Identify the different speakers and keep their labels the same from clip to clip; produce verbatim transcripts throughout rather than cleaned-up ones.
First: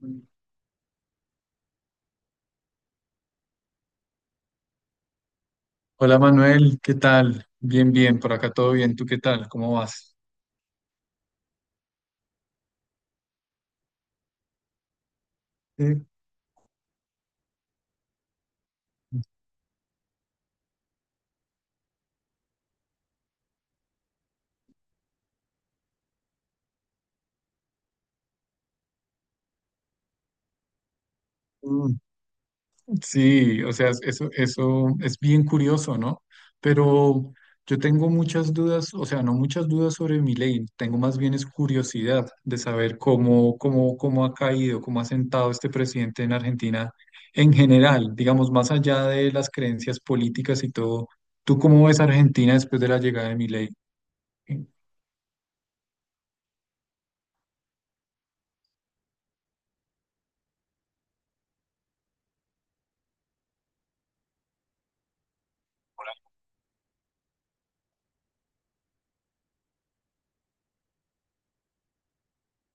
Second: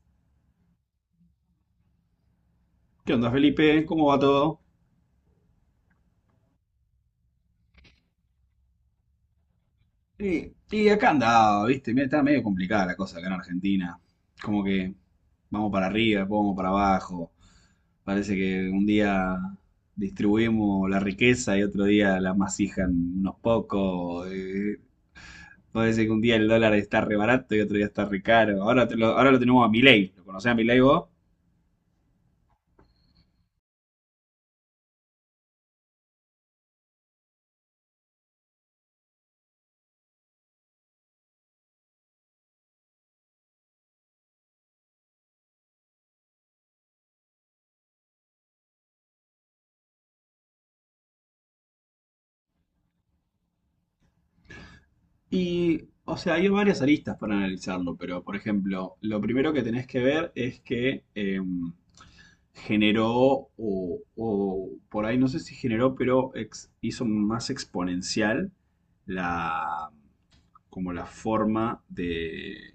Speaker 1: Hola
Speaker 2: ¿Qué onda, Felipe? ¿Cómo va todo?
Speaker 1: Manuel, ¿qué tal? Bien, bien, por acá todo bien. ¿Tú qué tal? ¿Cómo vas?
Speaker 2: Y, y acá andaba, ¿viste? Mira, está medio complicada la cosa acá en Argentina. Como que vamos para
Speaker 1: Eh,
Speaker 2: arriba, después vamos para abajo. Parece que un día distribuimos la riqueza y otro día la masijan unos pocos. Eh, parece que un día el dólar está re barato y otro día está re caro. Ahora, te lo, ahora lo tenemos a Milei. ¿Lo conocés a Milei vos?
Speaker 1: mm, Sí, o sea, es- eso, eso es bien curioso, ¿no? Pero yo tengo muchas dudas, o sea, no muchas dudas sobre mi ley, tengo más bien es curiosidad de saber cómo, cómo, cómo ha caído, cómo ha sentado este presidente en Argentina en general, digamos, más allá de las creencias políticas y todo. ¿Tú cómo ves Argentina después de la llegada de mi ley?
Speaker 2: Y, o sea, hay varias aristas para analizarlo, pero, por ejemplo, lo primero que tenés que ver es que... em, generó, o, o por ahí no sé si generó, pero ex- hizo más exponencial la, como la forma de,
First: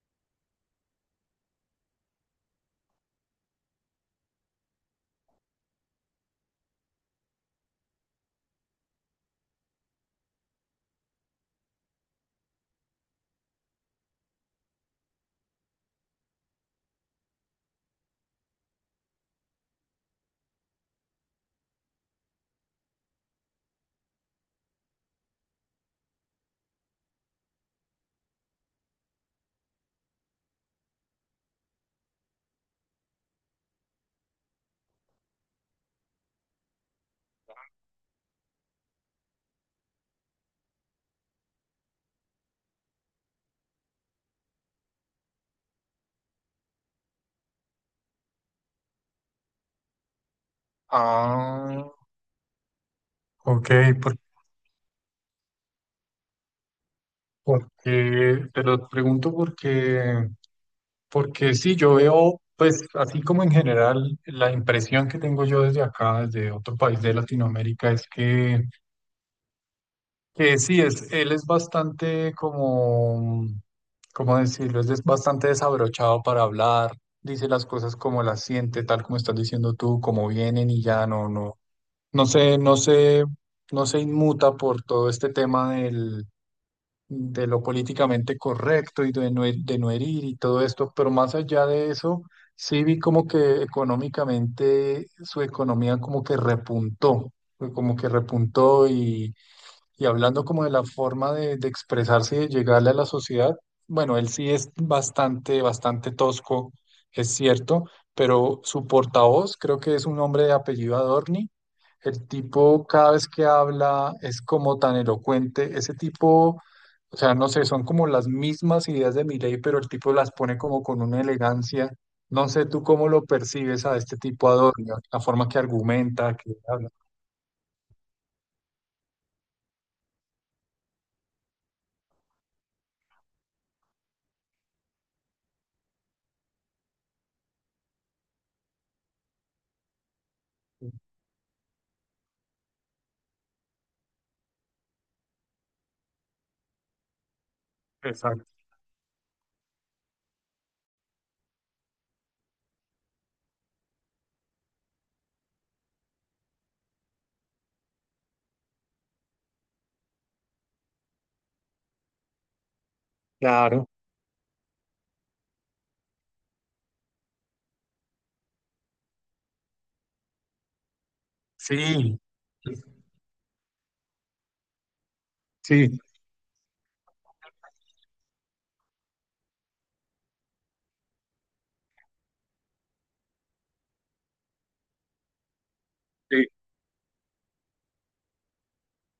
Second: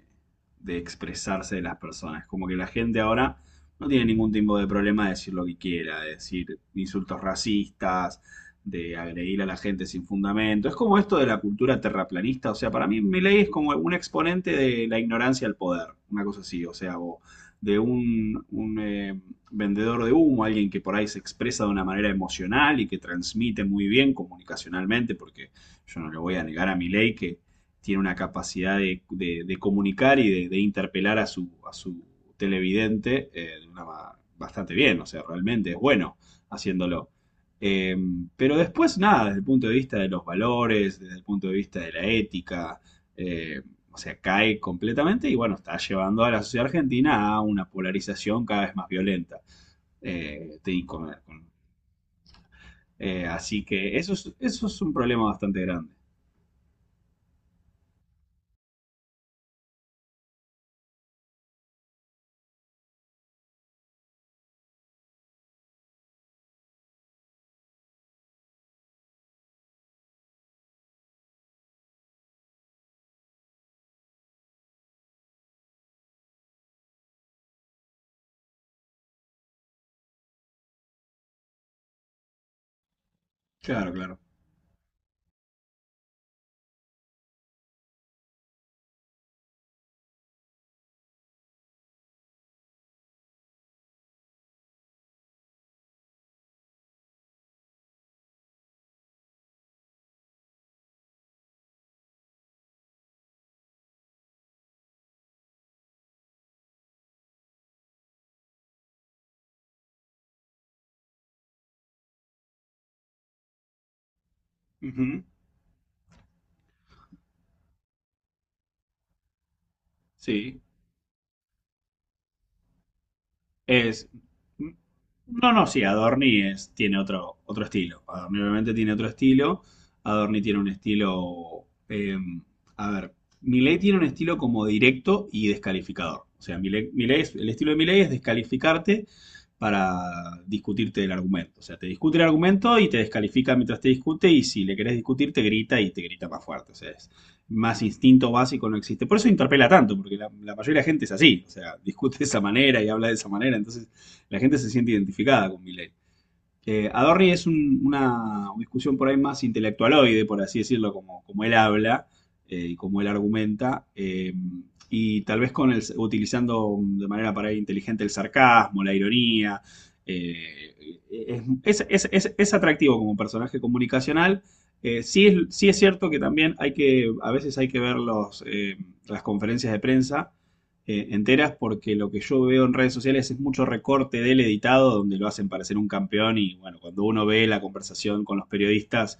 Speaker 2: de expresarse de las personas. Como que la gente ahora no tiene ningún tipo de problema de decir lo que quiera, de decir insultos racistas, de agredir a la gente sin fundamento. Es como esto de la cultura terraplanista. O sea, para mí Milei es como un exponente de la ignorancia al poder, una cosa así. O sea, o de un, un eh, vendedor de humo, alguien que por ahí se expresa de una manera emocional y que transmite muy bien comunicacionalmente, porque yo no le voy a negar a Milei que tiene una capacidad de, de- de comunicar y de, de interpelar a su, a su televidente eh, de una ma- bastante bien, o sea, realmente es bueno haciéndolo. Eh, pero después, nada, desde el punto de vista de los valores, desde el punto de vista de la ética, eh, o sea, cae completamente y bueno, está llevando a la sociedad argentina a una polarización cada vez más violenta. eh, de- con- con-
Speaker 1: Ah,
Speaker 2: eh, Así
Speaker 1: ok.
Speaker 2: que eso es, eso es un problema bastante grande.
Speaker 1: Porque te lo pregunto porque, porque sí, yo veo, pues así como en general, la impresión que tengo yo desde acá, desde otro país de Latinoamérica, es que, que sí, es, él es bastante como, ¿cómo decirlo? Es des- bastante desabrochado para hablar, dice las cosas como las siente, tal como estás diciendo tú, como vienen y ya no, no, no sé, no sé, no
Speaker 2: Claro,
Speaker 1: se
Speaker 2: claro.
Speaker 1: inmuta por todo este tema de lo políticamente correcto y de no, he- de no herir y todo esto, pero más allá de eso, sí vi como que económicamente su economía como que repuntó, fue como que repuntó y y hablando como de la forma de, de expresarse y de llegarle a la sociedad, bueno, él sí es bastante, bastante tosco, es cierto, pero su portavoz creo que es un hombre de apellido Adorni. El tipo cada vez que habla es como tan
Speaker 2: Ujú.
Speaker 1: elocuente. Ese tipo, o sea, no sé, son como las mismas ideas de Milei, pero el tipo las pone
Speaker 2: Sí.
Speaker 1: como con una elegancia. No sé tú cómo lo percibes a
Speaker 2: Es.
Speaker 1: este tipo Adorni, la forma
Speaker 2: No,
Speaker 1: que
Speaker 2: no, sí,
Speaker 1: argumenta,
Speaker 2: Adorni
Speaker 1: que
Speaker 2: es,
Speaker 1: habla.
Speaker 2: tiene otro, otro estilo. Adorni obviamente tiene otro estilo. Adorni tiene un estilo. Eh, a ver, Milei tiene un estilo como directo y descalificador. O sea, Milei, Milei es- el estilo de Milei es descalificarte para discutirte el argumento. O sea, te discute el argumento y te descalifica mientras te discute y si le querés discutir te grita y te grita más fuerte. O sea, más instinto
Speaker 1: Exacto.
Speaker 2: básico no existe. Por eso interpela tanto, porque la, la, mayoría de la gente es así, o sea, discute de esa manera y habla de esa manera, entonces la gente se siente identificada con Milei. Eh, Adorni es un- una discusión por ahí más intelectualoide, por así decirlo, como, como él habla eh, y como él
Speaker 1: Claro.
Speaker 2: argumenta, eh, y tal vez con el, utilizando de manera para ahí inteligente el sarcasmo, la ironía. eh, es, es- es-
Speaker 1: Sí.
Speaker 2: es- es atractivo como personaje comunicacional. Eh, sí, es, sí es
Speaker 1: Sí,
Speaker 2: cierto que también hay que, a veces hay que ver los, eh, las conferencias de prensa eh, enteras porque lo que yo veo en redes sociales es mucho recorte del editado donde lo hacen parecer un campeón
Speaker 1: sí,
Speaker 2: y bueno, cuando uno ve la conversación con los periodistas,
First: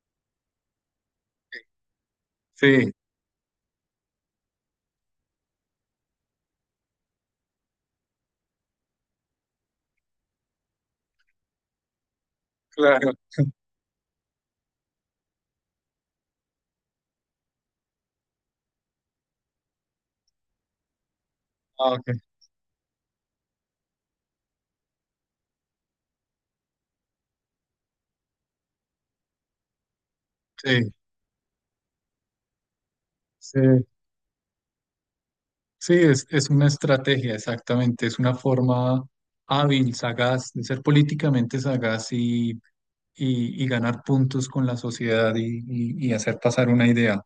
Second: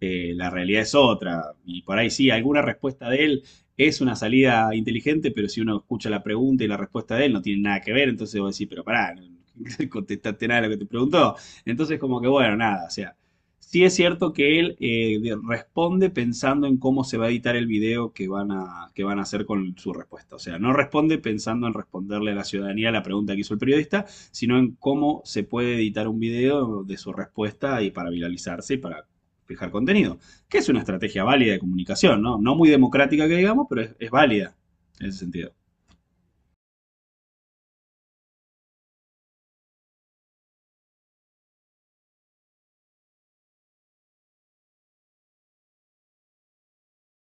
Speaker 2: eh, la realidad es otra. Y por ahí sí, alguna
Speaker 1: sí,
Speaker 2: respuesta de él es una salida inteligente, pero si uno escucha la pregunta y la respuesta de él no tiene nada que ver, entonces vos decís, pero pará, no no contestaste nada de lo que te preguntó. Entonces como que bueno, nada, o
Speaker 1: claro.
Speaker 2: sea, sí es cierto que él eh, de- responde pensando en cómo se va a editar el video que van a, que van a hacer con su respuesta. O sea, no responde pensando en
Speaker 1: Ah, ok.
Speaker 2: responderle a la ciudadanía la pregunta que hizo el periodista, sino en cómo se puede editar un video de su respuesta y para viralizarse y para fijar contenido. Que es una
Speaker 1: Sí,
Speaker 2: estrategia válida de comunicación, ¿no? No muy democrática que
Speaker 1: sí,
Speaker 2: digamos, pero es, es válida en ese sentido.
Speaker 1: sí, es, es una estrategia, exactamente. Es una forma hábil, sagaz, de ser políticamente sagaz y, y- y ganar puntos con la sociedad y, y- y hacer pasar una idea.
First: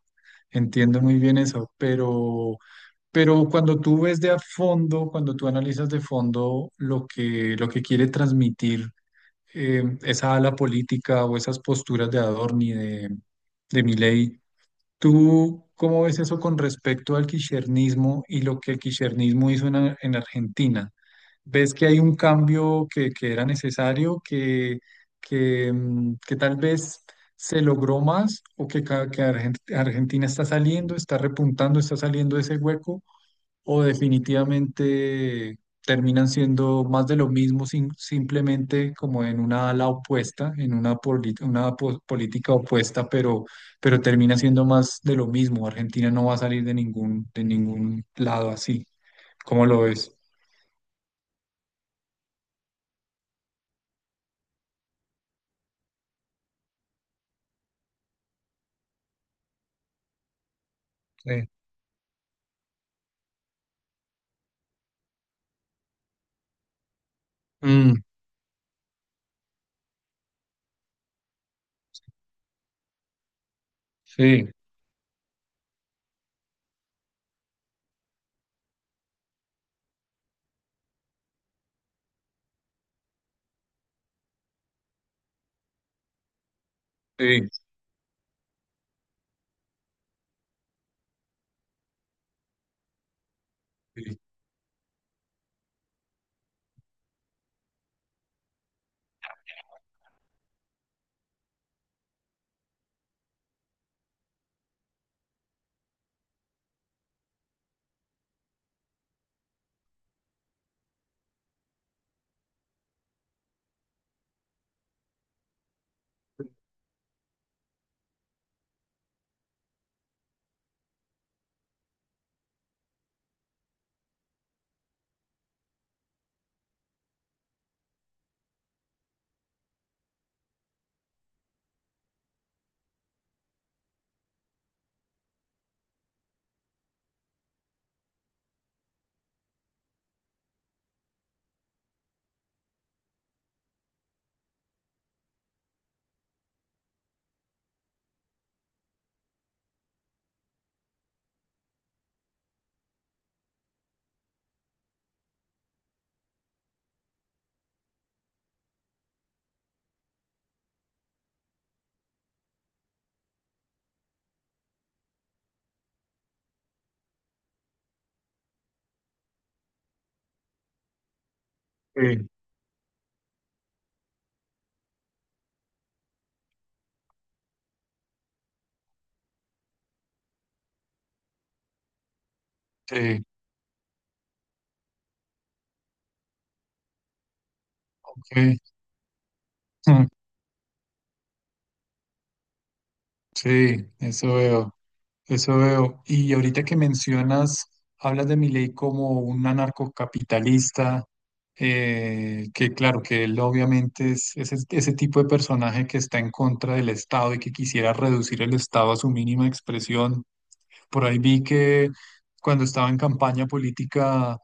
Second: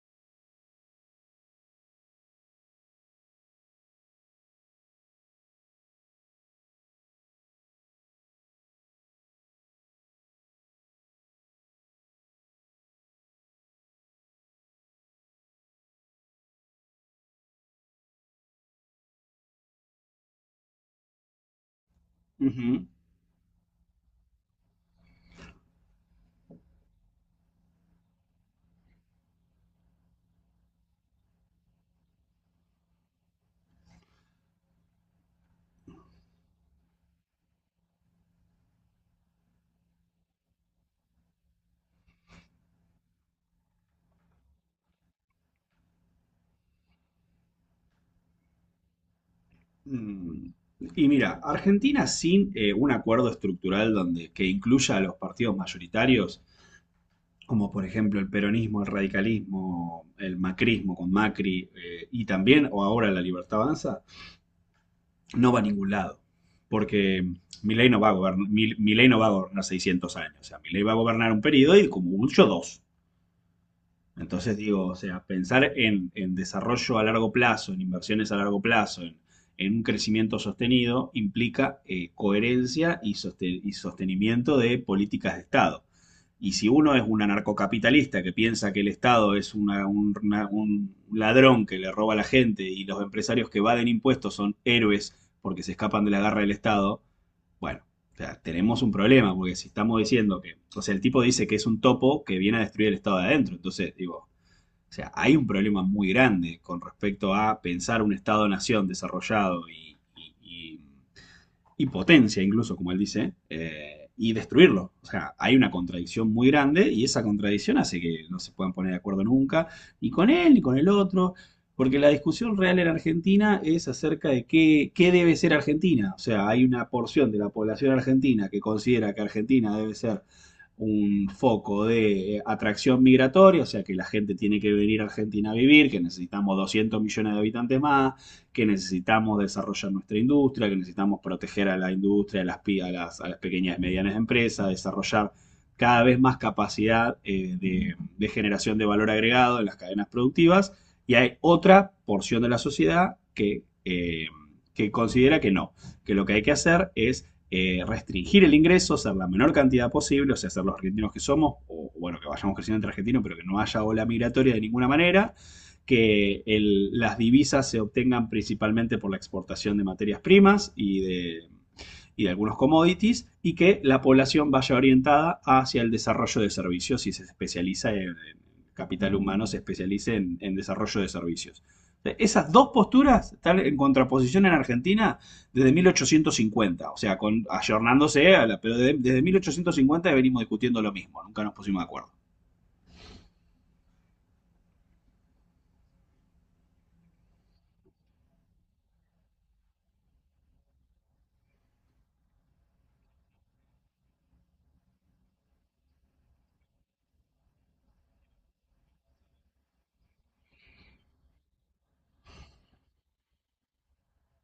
Speaker 1: Entiendo muy bien eso, pero, pero cuando tú ves de a fondo, cuando tú analizas de fondo lo que, lo que quiere transmitir eh, esa ala política o esas posturas de Adorni, de, de Milei, ¿tú cómo ves eso con respecto al kirchnerismo y lo que el kirchnerismo hizo en, Ar- en Argentina? ¿Ves que hay un
Speaker 2: Ujú.
Speaker 1: cambio que, que era necesario, que, que, mm, que tal vez se logró más o que, ca- que Argen- Argentina está saliendo, está repuntando, está saliendo de ese hueco? ¿O definitivamente terminan siendo más de lo mismo, sim- simplemente como en una ala opuesta, en una, poli- una po- política opuesta, pero, pero termina siendo más de lo mismo? Argentina no va a salir de ningún, de ningún lado así. ¿Cómo lo ves?
Speaker 2: Mm. Y mira, Argentina sin eh, un acuerdo estructural donde, que incluya a los partidos mayoritarios como por ejemplo el peronismo, el radicalismo, el macrismo con
Speaker 1: Sí.
Speaker 2: Macri eh, y también, o ahora la libertad avanza, no va a ningún lado. Porque Milei
Speaker 1: Mm,
Speaker 2: no va a gobernar, Milei no va a gobernar seiscientos años. O sea, Milei va a gobernar un periodo y como mucho dos.
Speaker 1: sí,
Speaker 2: Entonces digo, o sea, pensar en, en desarrollo a largo plazo, en inversiones a largo plazo, en, en un crecimiento sostenido, implica eh, coherencia y, soste- y sostenimiento de políticas de Estado. Y si uno es un
Speaker 1: sí,
Speaker 2: anarcocapitalista que piensa que el Estado es una- un, una- un ladrón que le roba a la gente y los empresarios que evaden
Speaker 1: sí,
Speaker 2: impuestos son héroes porque se escapan de la garra del Estado, bueno, o sea, tenemos un problema, porque si estamos diciendo que, o sea, el tipo dice que es un topo que viene a destruir el Estado de adentro, entonces digo, o sea, hay un problema muy grande con respecto a pensar un Estado-nación desarrollado y, y- y y potencia incluso, como él dice, eh, y destruirlo. O sea, hay una contradicción muy grande y esa contradicción hace que no se puedan poner de acuerdo nunca, ni con él ni con el otro, porque la discusión real en Argentina es acerca de qué, qué debe ser Argentina. O sea, hay una porción de la población argentina que considera que Argentina debe ser un foco de eh, atracción migratoria, o sea que la gente tiene que venir a Argentina a vivir, que necesitamos doscientos millones de habitantes más, que necesitamos desarrollar nuestra industria, que necesitamos proteger a la industria, a las, a las, a las pequeñas y medianas empresas, desarrollar cada vez más capacidad eh, de, de generación de valor agregado en las cadenas productivas, y hay otra porción de la sociedad que, eh, que considera que no, que lo que hay que hacer es eh, restringir el ingreso, ser la menor cantidad posible, o sea, ser los argentinos que somos, o bueno, que vayamos creciendo entre argentinos, pero que no haya ola migratoria de ninguna manera, que el- las divisas se obtengan principalmente por la exportación de materias primas y de, y
Speaker 1: sí,
Speaker 2: de algunos commodities, y que la población vaya orientada hacia el desarrollo de servicios y se especializa en, en capital humano, se especialice en, en desarrollo de servicios. Esas dos
Speaker 1: sí,
Speaker 2: posturas están en contraposición en Argentina desde mil ochocientos cincuenta, o sea, con, ayornándose, a la,
Speaker 1: ok,
Speaker 2: pero de- desde
Speaker 1: mm,
Speaker 2: mil ochocientos cincuenta venimos discutiendo lo mismo, nunca nos pusimos de acuerdo.
Speaker 1: sí, eso veo. Eso veo. Y ahorita que mencionas, hablas de Milei como un anarcocapitalista, eh, que claro, que él obviamente es ese, ese tipo de personaje que está en contra del Estado y que quisiera reducir el Estado a su mínima expresión. Por ahí vi que cuando estaba en campaña política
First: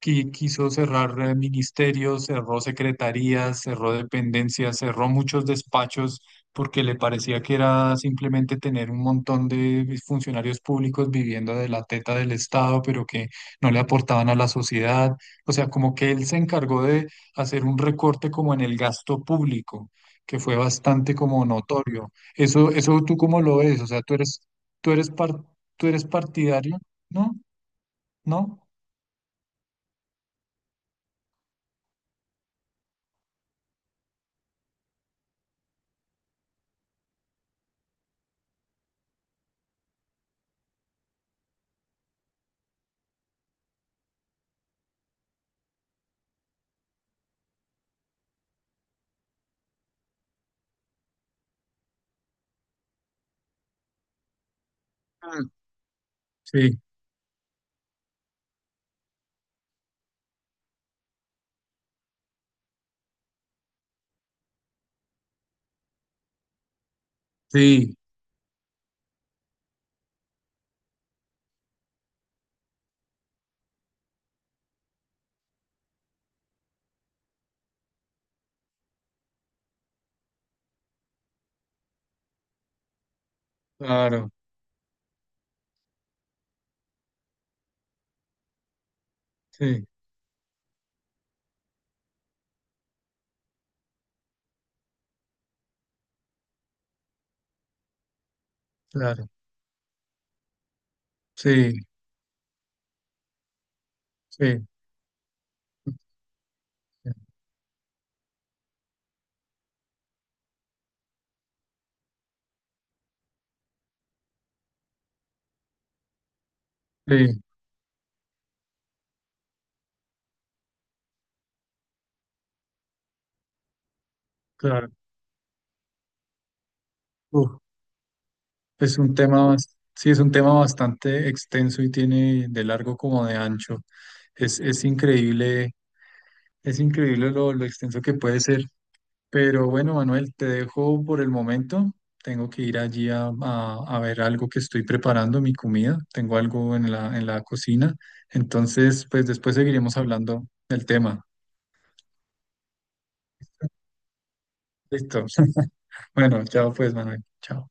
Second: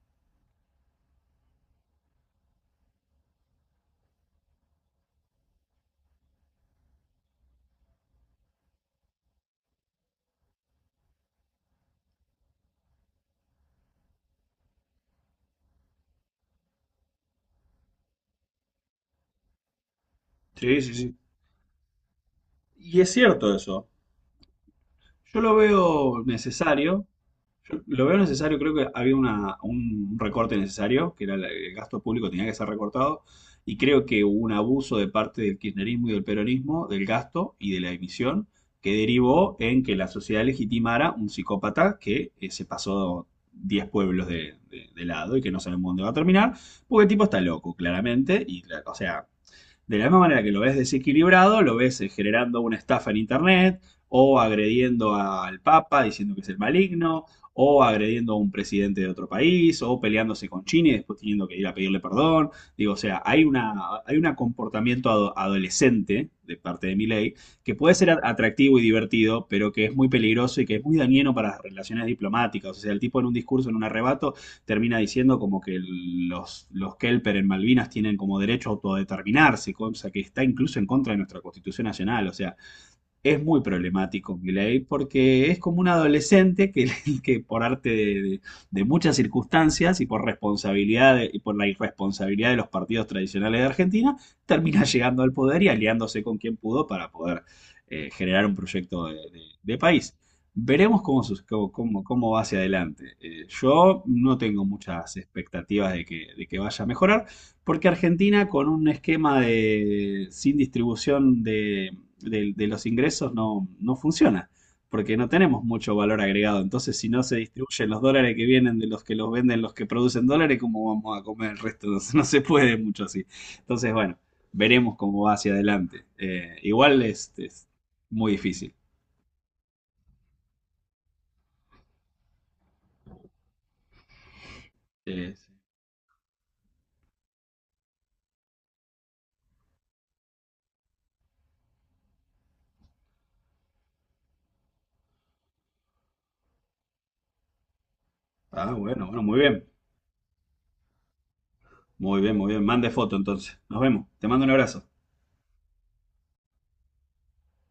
Speaker 1: qui- quiso cerrar eh, ministerios, cerró secretarías, cerró dependencias, cerró muchos despachos porque le parecía que era simplemente tener un montón de funcionarios públicos viviendo de la teta del Estado, pero que no le aportaban a la sociedad. O sea, como que él se encargó de hacer un recorte como en el gasto público, que fue
Speaker 2: Sí, sí,
Speaker 1: bastante
Speaker 2: sí.
Speaker 1: como notorio. Eso, eso
Speaker 2: Y es
Speaker 1: tú cómo
Speaker 2: cierto
Speaker 1: lo ves, o
Speaker 2: eso.
Speaker 1: sea, tú eres, tú eres
Speaker 2: Yo
Speaker 1: par-
Speaker 2: lo
Speaker 1: tú eres
Speaker 2: veo
Speaker 1: partidario,
Speaker 2: necesario.
Speaker 1: ¿no?
Speaker 2: Yo lo veo necesario,
Speaker 1: ¿No?
Speaker 2: creo que había una, un recorte necesario, que era la- el gasto público tenía que ser recortado, y creo que hubo un abuso de parte del kirchnerismo y del peronismo del gasto y de la emisión, que derivó en que la sociedad legitimara un psicópata que eh, se pasó diez pueblos de, de- de lado y que no sabemos dónde va a terminar, porque el tipo está loco, claramente, y la- o sea, de la misma manera que lo ves desequilibrado, lo ves eh, generando una estafa en Internet o agrediendo
Speaker 1: Mm.
Speaker 2: al Papa diciendo que es el
Speaker 1: Sí,
Speaker 2: maligno o agrediendo a un presidente de otro país o peleándose con China y después teniendo que ir a pedirle perdón. Digo, o sea, hay una, hay un comportamiento ado- adolescente de parte de Milei que puede
Speaker 1: sí,
Speaker 2: ser a- atractivo y divertido, pero que es muy peligroso y que es muy dañino para las relaciones diplomáticas. O sea, el tipo en un discurso, en un arrebato, termina diciendo como que los, los Kelper en Malvinas tienen como derecho a autodeterminarse, cosa que está incluso en contra de nuestra Constitución Nacional. O sea, es muy
Speaker 1: claro,
Speaker 2: problemático Milei porque es como un adolescente que, que por arte de, de- de muchas
Speaker 1: sí,
Speaker 2: circunstancias y por responsabilidad de- y por la irresponsabilidad de los partidos tradicionales de Argentina, termina llegando al poder y aliándose con quien pudo para poder eh, generar un proyecto de,
Speaker 1: claro,
Speaker 2: de- de país. Veremos cómo, sus- cómo,
Speaker 1: sí,
Speaker 2: cómo- cómo va hacia adelante. Eh, yo no tengo
Speaker 1: sí,
Speaker 2: muchas expectativas de que, de que, vaya a mejorar, porque Argentina con un esquema de, sin distribución de de, de los ingresos no, no funciona, porque no tenemos mucho valor agregado. Entonces, si no se
Speaker 1: sí,
Speaker 2: distribuyen los dólares que vienen de los que los venden, los que producen dólares, ¿cómo vamos a comer el resto? No, se- no se puede mucho así. Entonces, bueno,
Speaker 1: claro.
Speaker 2: veremos cómo va hacia adelante. Eh, igual es,
Speaker 1: Uf,
Speaker 2: es muy difícil.
Speaker 1: es un tema, bas- sí, es un tema bastante extenso y tiene de largo como de ancho. Es, es
Speaker 2: Eh,
Speaker 1: increíble, es increíble lo, lo extenso que puede ser. Pero bueno, Manuel, te dejo por el momento. Tengo que ir allí a, a- a ver algo que estoy preparando, mi comida. Tengo algo en la, en la cocina.
Speaker 2: ah, bueno,
Speaker 1: Entonces,
Speaker 2: bueno,
Speaker 1: pues
Speaker 2: muy
Speaker 1: después
Speaker 2: bien.
Speaker 1: seguiremos hablando del tema.
Speaker 2: Muy bien, muy bien. Mande foto entonces. Nos vemos. Te mando un abrazo.
Speaker 1: Listo. Bueno, chao pues, Manuel. Chao.